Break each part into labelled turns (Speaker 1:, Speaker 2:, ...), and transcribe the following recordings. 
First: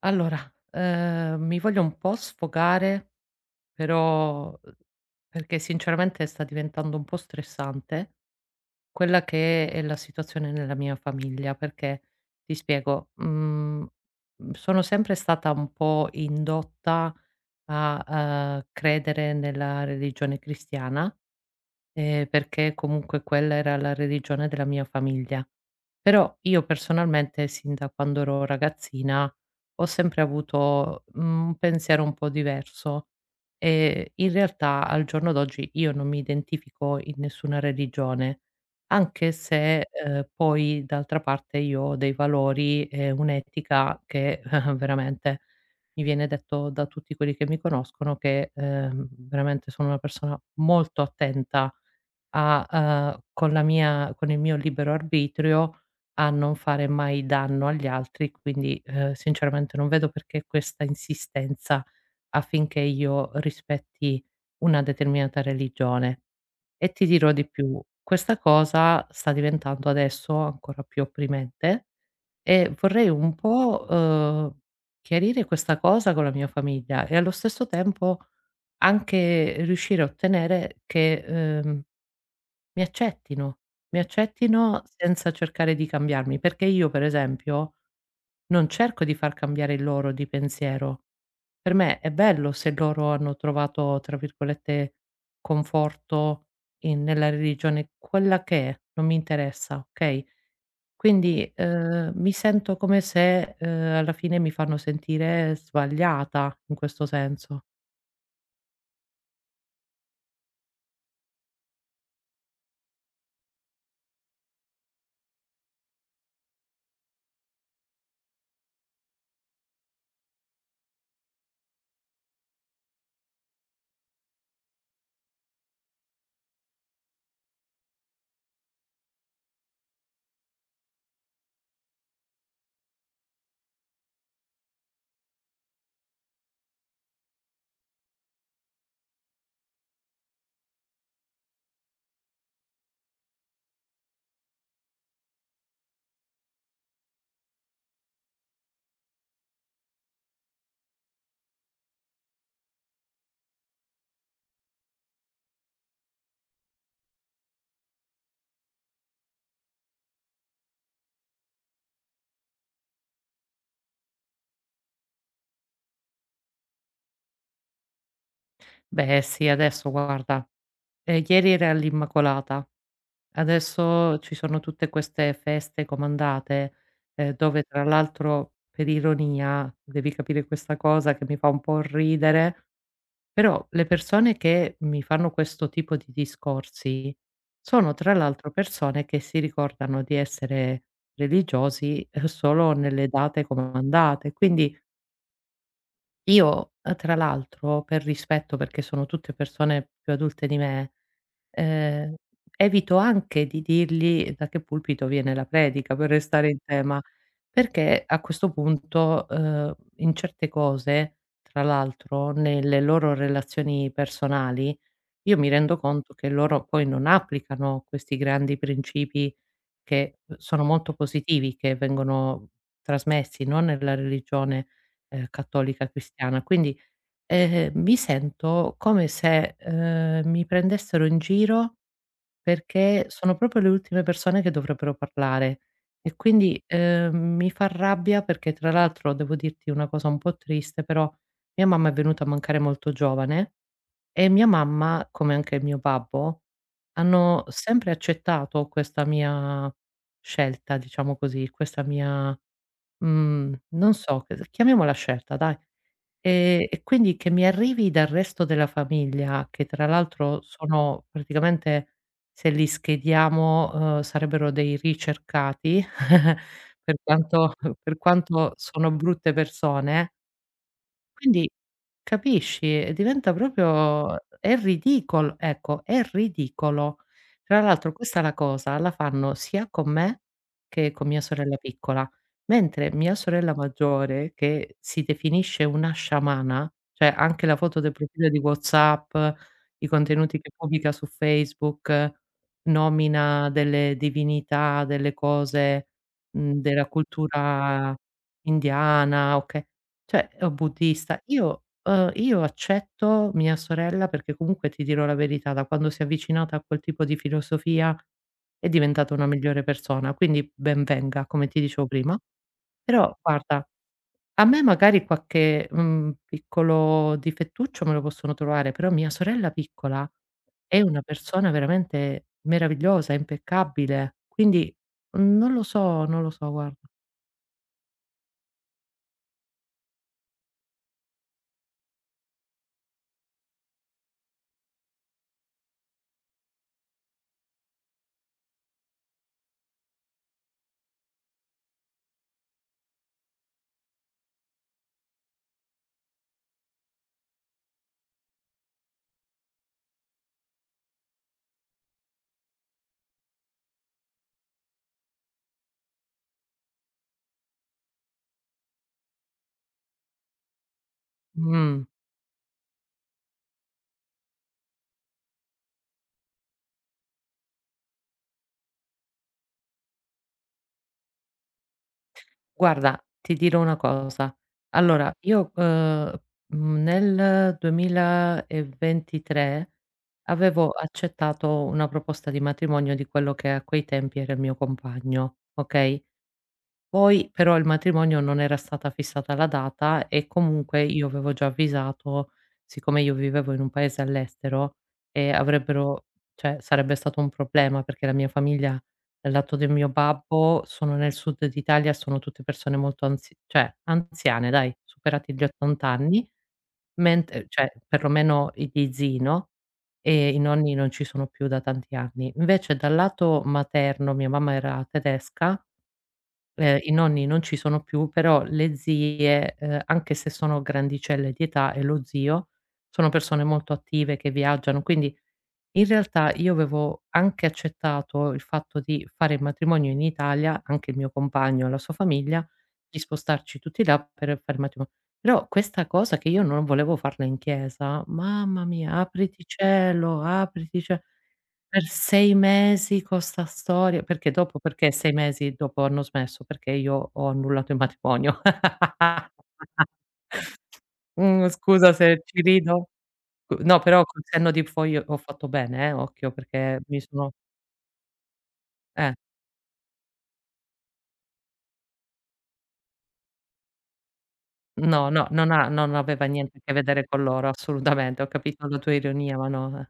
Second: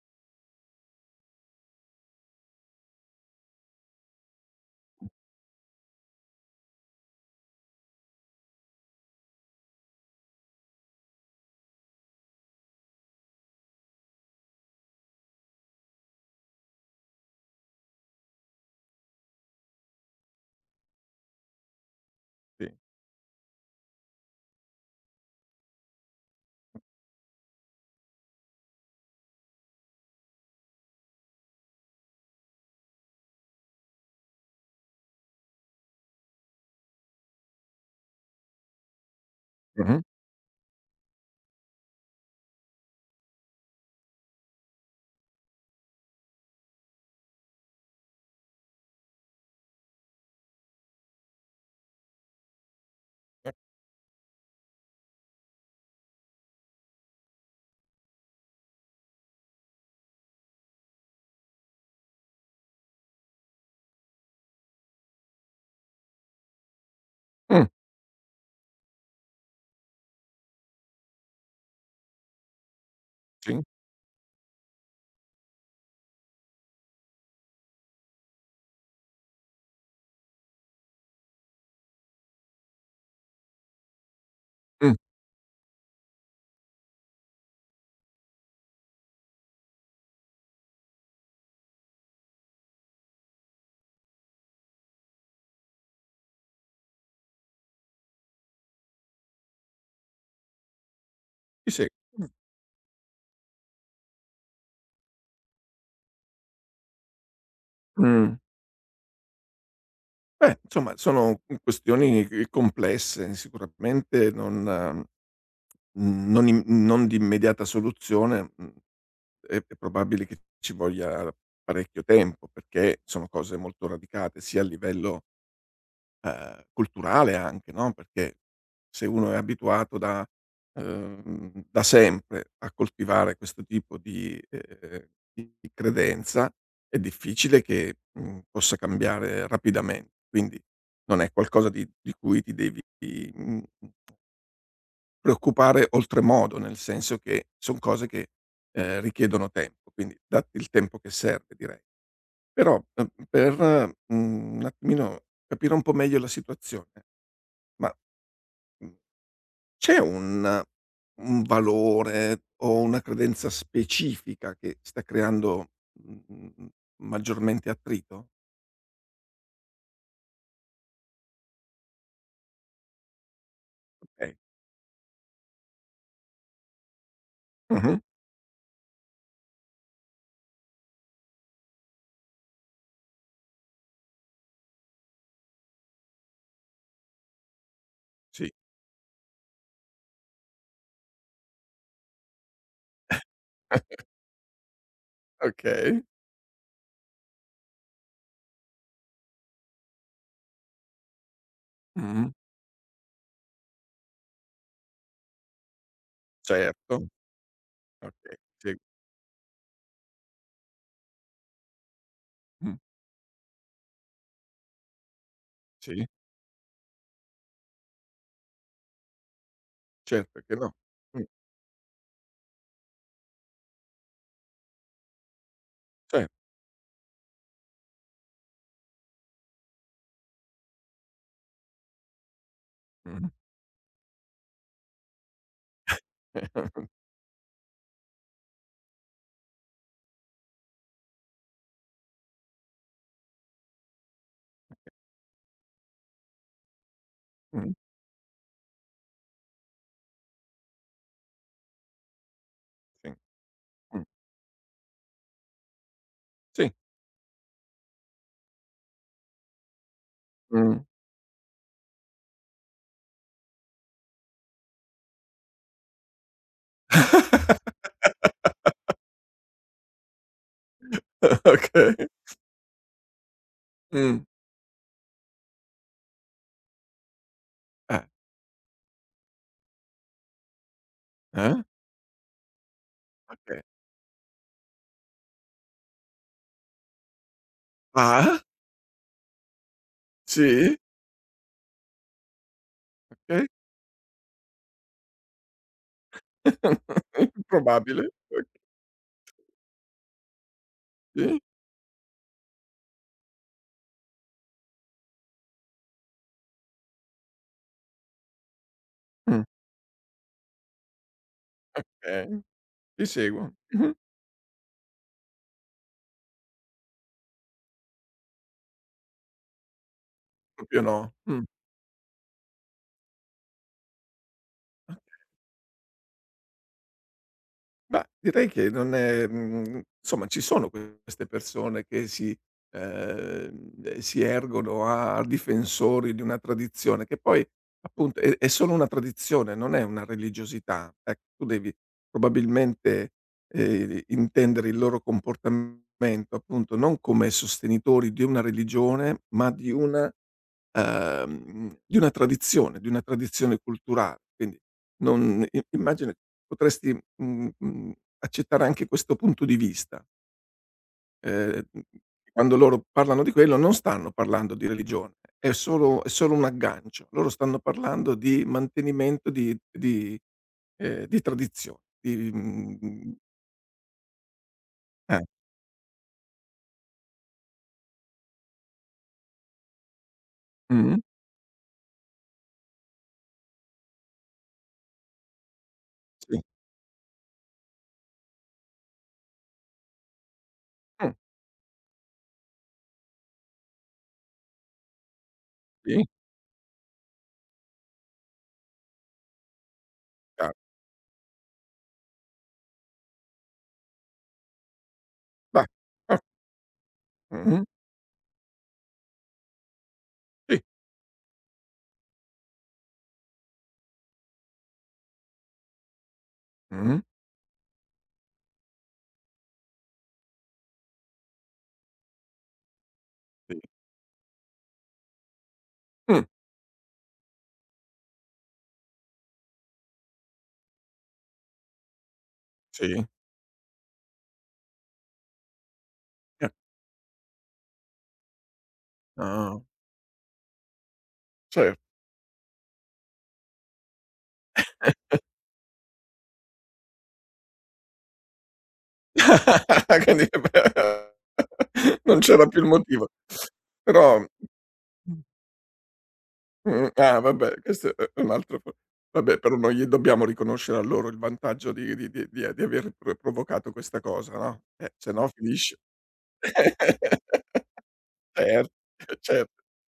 Speaker 1: Allora, mi voglio un po' sfogare, però perché sinceramente sta diventando un po' stressante quella che è la situazione nella mia famiglia, perché ti spiego, sono sempre stata un po' indotta a credere nella religione cristiana.
Speaker 2: Sì.
Speaker 1: Perché comunque quella era la religione della mia famiglia. Però io personalmente sin da quando ero ragazzina ho sempre avuto un pensiero un po' diverso e in realtà al giorno d'oggi io non mi identifico in nessuna religione, anche se,
Speaker 2: Mh-mh.
Speaker 1: ehm, poi d'altra parte io ho dei valori e un'etica che veramente mi viene detto da tutti quelli che mi conoscono che veramente sono una persona molto attenta a con la mia con il mio libero arbitrio, a non fare mai danno agli altri, quindi sinceramente non vedo perché questa insistenza affinché io rispetti una determinata religione. E ti dirò di
Speaker 2: Mh,
Speaker 1: più, questa cosa sta diventando adesso ancora più opprimente e vorrei un
Speaker 2: sì.
Speaker 1: po', chiarire questa cosa con la mia famiglia e allo stesso tempo anche riuscire a ottenere che, uhm mi accettino, mi accettino
Speaker 2: Mh,
Speaker 1: senza cercare di cambiarmi, perché io per esempio non cerco di far cambiare il loro di pensiero. Per me è bello se loro hanno trovato, tra virgolette, "conforto" in nella religione, quella che è, non mi interessa, okay, quindi,
Speaker 2: Ti seguo.
Speaker 1: ehm, mi sento come se alla fine mi fanno sentire sbagliata in questo senso.
Speaker 2: Mh. Beh, insomma sono, questioni, complesse, sicuramente non di immediata soluzione, è probabile che ci voglia parecchio tempo, perché sono cose molto radicate sia a livello culturale anche, no, perché se uno è abituato da da sempre a coltivare questo tipo di di credenza, è difficile che, possa cambiare rapidamente. Quindi non è qualcosa di cui ti devi, mhmm, preoccupare oltremodo, nel senso che son cose che, richiedono tempo, quindi datti il tempo che serve, direi. Però, per, un attimino capire un po' meglio la situazione. Ma, mhmm, c'è un valore o una credenza specifica che sta creando, maggiormente attrito?
Speaker 1: Beh sì, adesso guarda, ieri era l'Immacolata. Adesso
Speaker 2: Okay.
Speaker 1: ci sono tutte queste feste comandate, dove tra
Speaker 2: Mh-mh.
Speaker 1: l'altro, per ironia, devi capire questa cosa che mi fa un po' ridere, però le persone che mi fanno questo tipo di discorsi sono tra
Speaker 2: Sì.
Speaker 1: l'altro persone che si ricordano di essere religiosi, solo nelle date comandate. Quindi
Speaker 2: Okay.
Speaker 1: io, tra l'altro per rispetto, perché sono tutte persone più adulte di me, Ehm,
Speaker 2: Mh-mh.
Speaker 1: evito anche di dirgli da che pulpito viene la predica, per restare in tema,
Speaker 2: Certo.
Speaker 1: perché a
Speaker 2: Okay.
Speaker 1: questo
Speaker 2: Sì.
Speaker 1: punto, in certe cose, tra l'altro
Speaker 2: Mh.
Speaker 1: nelle loro relazioni personali, io mi rendo
Speaker 2: Sì.
Speaker 1: conto che loro poi non applicano questi grandi principi che
Speaker 2: Certo che
Speaker 1: sono
Speaker 2: no.
Speaker 1: molto
Speaker 2: Mh.
Speaker 1: positivi, che vengono trasmessi, no, nella religione, cattolica
Speaker 2: Cer
Speaker 1: cristiana. Quindi, mi sento come se mi prendessero in giro perché
Speaker 2: Mh.
Speaker 1: sono proprio le ultime persone che dovrebbero parlare e quindi mi fa rabbia perché tra l'altro devo dirti una cosa un po' triste, però mia mamma è venuta a mancare molto giovane e mia mamma, come anche mio babbo, hanno
Speaker 2: Mh.
Speaker 1: sempre accettato questa mia scelta, diciamo così, questa mia,
Speaker 2: Sì.
Speaker 1: non
Speaker 2: Mh.
Speaker 1: so, chiamiamola scelta dai. Ehm,
Speaker 2: Sì.
Speaker 1: e quindi che mi arrivi dal resto della famiglia, che tra l'altro
Speaker 2: Mh.
Speaker 1: sono praticamente, se li schediamo, sarebbero dei ricercati, per quanto per quanto sono brutte persone, quindi
Speaker 2: Okay.
Speaker 1: capisci? E diventa proprio
Speaker 2: Mh.
Speaker 1: è ridicol ecco, è ridicolo. Tra l'altro
Speaker 2: Eh.
Speaker 1: questa la cosa la fanno sia con me che con mia sorella
Speaker 2: Eh?
Speaker 1: piccola, mentre mia sorella
Speaker 2: Okay.
Speaker 1: maggiore, che si definisce una sciamana, cioè anche la foto del profilo di
Speaker 2: Ah?
Speaker 1: WhatsApp, i contenuti che
Speaker 2: Sì?
Speaker 1: pubblica su Facebook,
Speaker 2: Okay.
Speaker 1: nomina delle divinità, delle cose, della cultura
Speaker 2: Probabile. Okay.
Speaker 1: indiana, oka cioè, o buddista.
Speaker 2: Sì.
Speaker 1: Io accetto mia sorella perché comunque ti dirò la verità, da quando si è avvicinata a quel tipo di filosofia è diventata una
Speaker 2: Mh.
Speaker 1: migliore persona, quindi ben venga, come ti dicevo prima.
Speaker 2: Okay, ti
Speaker 1: Però
Speaker 2: seguo.
Speaker 1: guarda,
Speaker 2: Mh-mh.
Speaker 1: a me magari qualche piccolo difettuccio me lo possono trovare, però mia sorella piccola è
Speaker 2: Proprio
Speaker 1: una
Speaker 2: no. Mh.
Speaker 1: persona veramente meravigliosa, impeccabile, quindi non lo so, non lo so guarda.
Speaker 2: Beh, direi che non è insomma ci sono queste persone che si ergono a difensori di una tradizione che poi appunto è solo una tradizione, non è una religiosità. Ecco, tu devi probabilmente, intendere il loro comportamento appunto non come sostenitori di una religione, ma di una tradizione, di una tradizione culturale. Quindi non i immagina potresti, accettare anche questo punto di vista. Ehm,
Speaker 1: Mh.
Speaker 2: quando loro parlano di quello non stanno parlando di religione, è solo un aggancio. Loro stanno parlando di mantenimento di tradizioni, di
Speaker 1: Guarda, ti dirò una cosa. Allora,
Speaker 2: eh,
Speaker 1: io, uhm, mhmm, nel 2023 avevo
Speaker 2: mh-mh,
Speaker 1: accettato una proposta di matrimonio di quello che a quei tempi era il mio compagno, okay?
Speaker 2: sì,
Speaker 1: Poi però il matrimonio non era stata fissata la data e comunque io
Speaker 2: mh,
Speaker 1: avevo già avvisato, siccome io vivevo in un paese all'estero e
Speaker 2: sì,
Speaker 1: avrebbero cioè sarebbe stato un problema perché la mia famiglia dal lato del mio
Speaker 2: chiaro,
Speaker 1: babbo sono nel sud d'Italia, sono tutte persone molto anzi cioè anziane dai, superati gli
Speaker 2: va,
Speaker 1: 80
Speaker 2: ah,
Speaker 1: anni, ment
Speaker 2: mh-mh,
Speaker 1: cioè perlomeno i gli zii, no, e i
Speaker 2: sì,
Speaker 1: nonni non ci sono più da tanti anni. Invece dal lato materno, mia mamma era tedesca. I
Speaker 2: mh-mh,
Speaker 1: nonni non ci sono più, però le zie, anche se sono grandicelle di età e lo zio, sono persone
Speaker 2: sì,
Speaker 1: molto attive che viaggiano, quindi in
Speaker 2: mh,
Speaker 1: realtà io avevo anche accettato il fatto di fare il matrimonio in Italia, anche il mio compagno e la sua famiglia, di
Speaker 2: sì,
Speaker 1: spostarci tutti là per fare il matrimo però questa cosa che io
Speaker 2: eh,
Speaker 1: non volevo farla in chiesa, mamma mia, apriti
Speaker 2: ah,
Speaker 1: cielo, apriti cie
Speaker 2: cer
Speaker 1: per 6 mesi con 'sta storia perché dopo, perché 6 mesi dopo hanno smesso? Perché io ho annullato il matrimonio.
Speaker 2: quindi vabbè,
Speaker 1: Mhmm, scusa
Speaker 2: non
Speaker 1: se ci
Speaker 2: c'era più il
Speaker 1: rido.
Speaker 2: motivo.
Speaker 1: No, però
Speaker 2: Però
Speaker 1: col senno di poi ho fatto bene, occhio, perché mi
Speaker 2: ah
Speaker 1: sono
Speaker 2: vabbè, questo è un altro po
Speaker 1: eh,
Speaker 2: vabbè, però non gli dobbiamo riconoscere a loro il vantaggio di aver provocato questa cosa, no,
Speaker 1: no,
Speaker 2: se
Speaker 1: no,
Speaker 2: no finisce.
Speaker 1: non aveva niente a che vedere con loro, assolutamente. Ho capito la tua
Speaker 2: Certo,
Speaker 1: ironia, ma
Speaker 2: certo.
Speaker 1: no, eh.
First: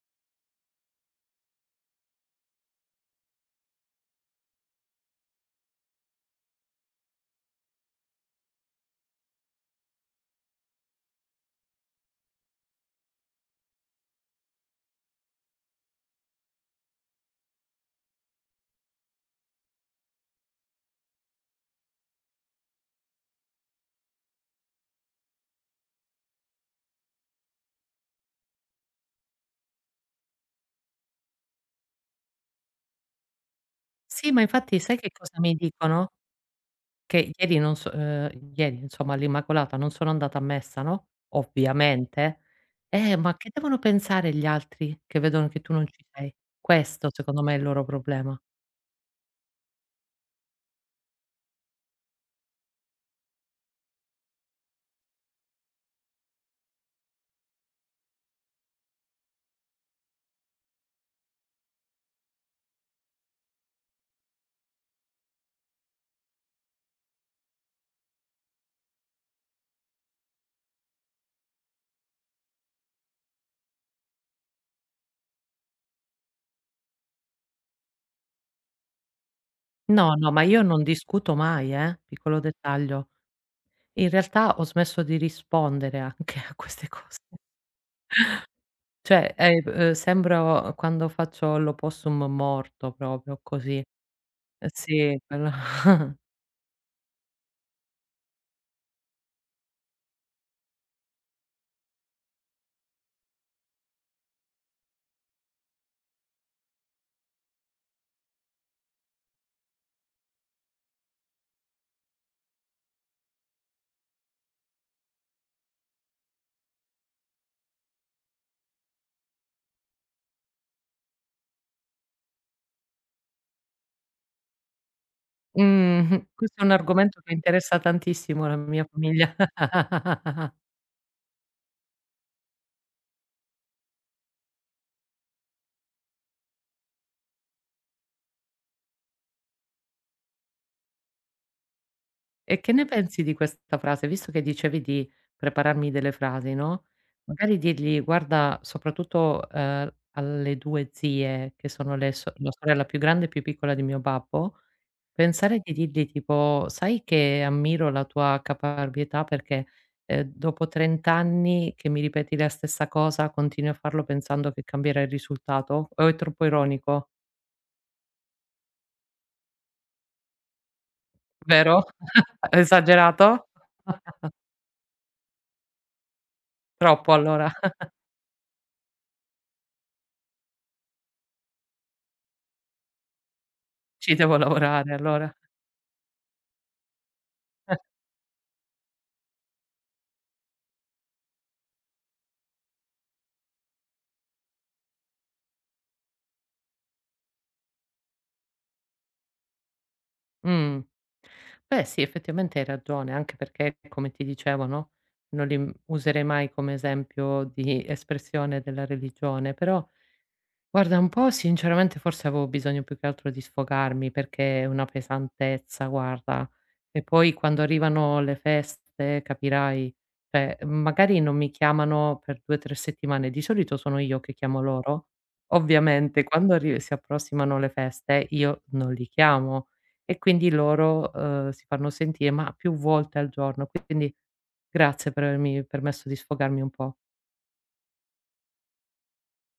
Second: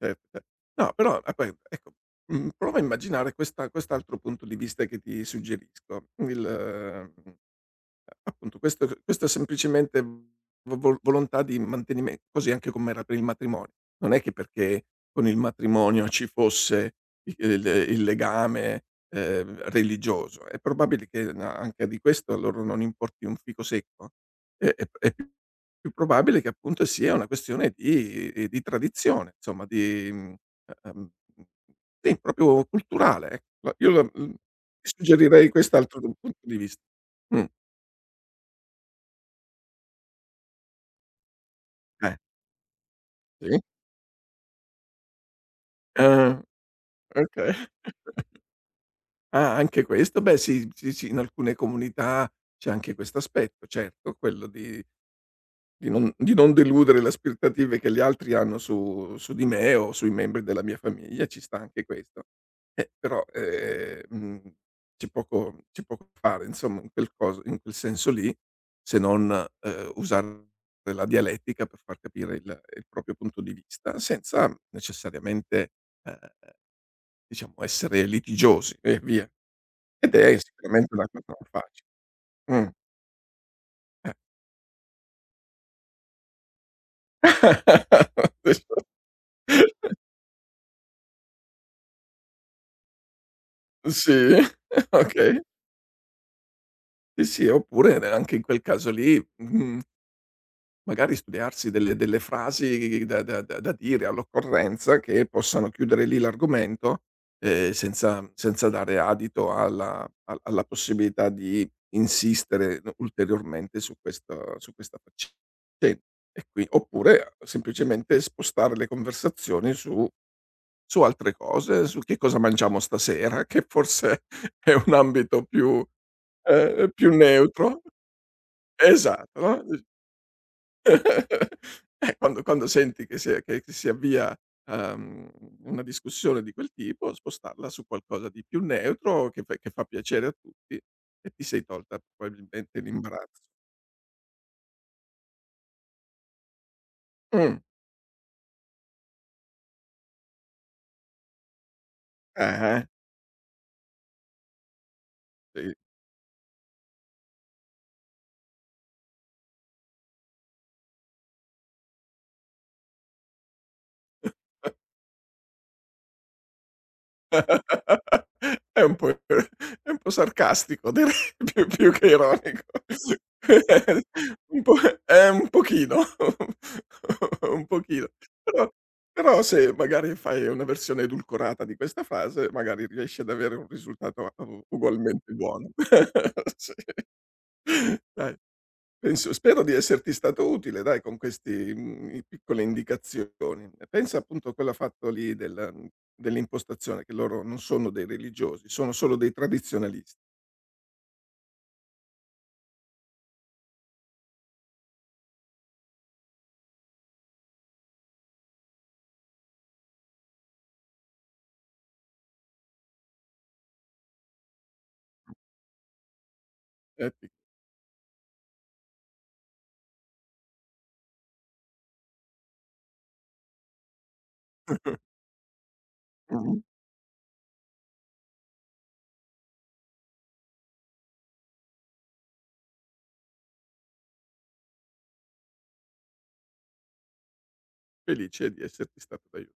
Speaker 2: Certo, cer no, però a poi ecco, prova a immaginare questa quest'altro punto di vista che ti suggerisco. Il Appunto questo è semplicemente vo vo volontà di mantenime così anche com'era per il matrimonio. Non è che perché con il matrimonio ci fosse i il legame, religioso. È probabile che n anche di questo a loro non importi un fico secco. È più probabile che appunto sia una questione di tradizione, insomma di, ehm, sì, proprio culturale, ecco. Io
Speaker 1: Sì, ma infatti
Speaker 2: ti
Speaker 1: sai che cosa
Speaker 2: suggerirei
Speaker 1: mi
Speaker 2: quest'altro
Speaker 1: dicono?
Speaker 2: punto di vista.
Speaker 1: Che
Speaker 2: Mh,
Speaker 1: ieri non so, ieri insomma all'Immacolata non sono andata a messa, no,
Speaker 2: eh.
Speaker 1: ovviamente. Ma che
Speaker 2: Sì.
Speaker 1: devono pensare gli altri che vedono che tu non ci sei?
Speaker 2: Ah,
Speaker 1: Questo secondo
Speaker 2: okay.
Speaker 1: me è il loro problema.
Speaker 2: Ah, anche questo. Beh sì, sì, sì, in alcune comunità c'è anche questo aspetto, certo, quello di non deludere le aspettative che gli altri hanno su di me o sui membri della mia famiglia, ci sta anche questo. Però, c'è poco da fare insomma in quel coso in quel senso lì, se non, usare la dialettica per far capire il proprio punto di vista senza necessariamente, ehm diciamo, essere litigiosi e via.
Speaker 1: No,
Speaker 2: Ed
Speaker 1: no,
Speaker 2: è
Speaker 1: ma io non
Speaker 2: sicuramente una cosa
Speaker 1: discuto
Speaker 2: non
Speaker 1: mai,
Speaker 2: facile.
Speaker 1: piccolo
Speaker 2: Mh,
Speaker 1: dettaglio. In
Speaker 2: eh.
Speaker 1: realtà ho smesso di rispondere anche a queste cose. Cioè, sembro quando faccio l'opossum morto proprio così.
Speaker 2: Sì,
Speaker 1: Sì,
Speaker 2: okay.
Speaker 1: quello.
Speaker 2: Sì, sì, oppure anche in quel caso lì, mhmm magari studiarsi delle frasi da dire all'occorrenza che possano chiudere lì l'argomento, senza dare adito alla possibilità di insistere n ulteriormente su questo su questa faccen e qui, oppure semplicemente spostare le conversazioni su su altre cose, su che cosa mangiamo stasera, che forse è un ambito più
Speaker 1: Mh-mh. Questo è un
Speaker 2: più
Speaker 1: argomento che interessa
Speaker 2: neutro.
Speaker 1: tantissimo la mia famiglia.
Speaker 2: Esatto, no? Quando senti che si è che si avvia, uhm, una discussione di quel tipo, spostarla su qualcosa di più neutro che fa piacere a tutti e ti sei tolta
Speaker 1: E che
Speaker 2: probabilmente
Speaker 1: ne pensi di
Speaker 2: l'imbarazzo.
Speaker 1: questa frase? Visto che dicevi di prepararmi delle frasi, no,
Speaker 2: Mh.
Speaker 1: magari dirgli: "Guarda", soprattutto, alle 2 zie che sono le so la sorella
Speaker 2: Eh-eh.
Speaker 1: più grande e più piccola di mio babbo, pensare
Speaker 2: Sì.
Speaker 1: di dirgli tipo: "Sai che ammiro la tua caparbietà perché, dopo 30 anni che mi ripeti la stessa cosa, continui a farlo pensando che cambierà il risultato?" O è troppo ironico?
Speaker 2: È un po' è un po' sarcastico, direi, più
Speaker 1: Vero?
Speaker 2: più che ironico.
Speaker 1: Esagerato?
Speaker 2: Un po' un pochino,
Speaker 1: Troppo allora.
Speaker 2: un pochino. Però se magari fai una versione edulcorata di questa frase, magari riesci ad avere un
Speaker 1: Ci
Speaker 2: risultato,
Speaker 1: devo lavorare
Speaker 2: ugualmente
Speaker 1: allora.
Speaker 2: buono. Sì. Dai. Penso Spero di esserti stato utile, dai, con questi, piccole indicazioni. Pensa appunto a quella fatto lì del dell'impostazione che loro non sono dei religiosi, sono solo dei tradizionalisti.
Speaker 1: Mh. Beh sì, effettivamente hai ragione, anche perché come ti dicevo, no, non li userei mai come esempio di espressione della religione, però guarda, un po' sinceramente forse avevo bisogno più che altro di sfogarmi perché è una pesantezza, guarda. E
Speaker 2: Eh, ti-
Speaker 1: poi quando arrivano le feste, capirai, cioè magari non mi chiamano per 2, 3 settimane, di solito sono io che chiamo loro. Ovviamente quando arri si approssimano le feste io non li chiamo e quindi loro, si fanno sentire, ma più volte al giorno. Quindi grazie per avermi permesso di sfogarmi un po'.
Speaker 2: Felice di esserti stato d'aiuto.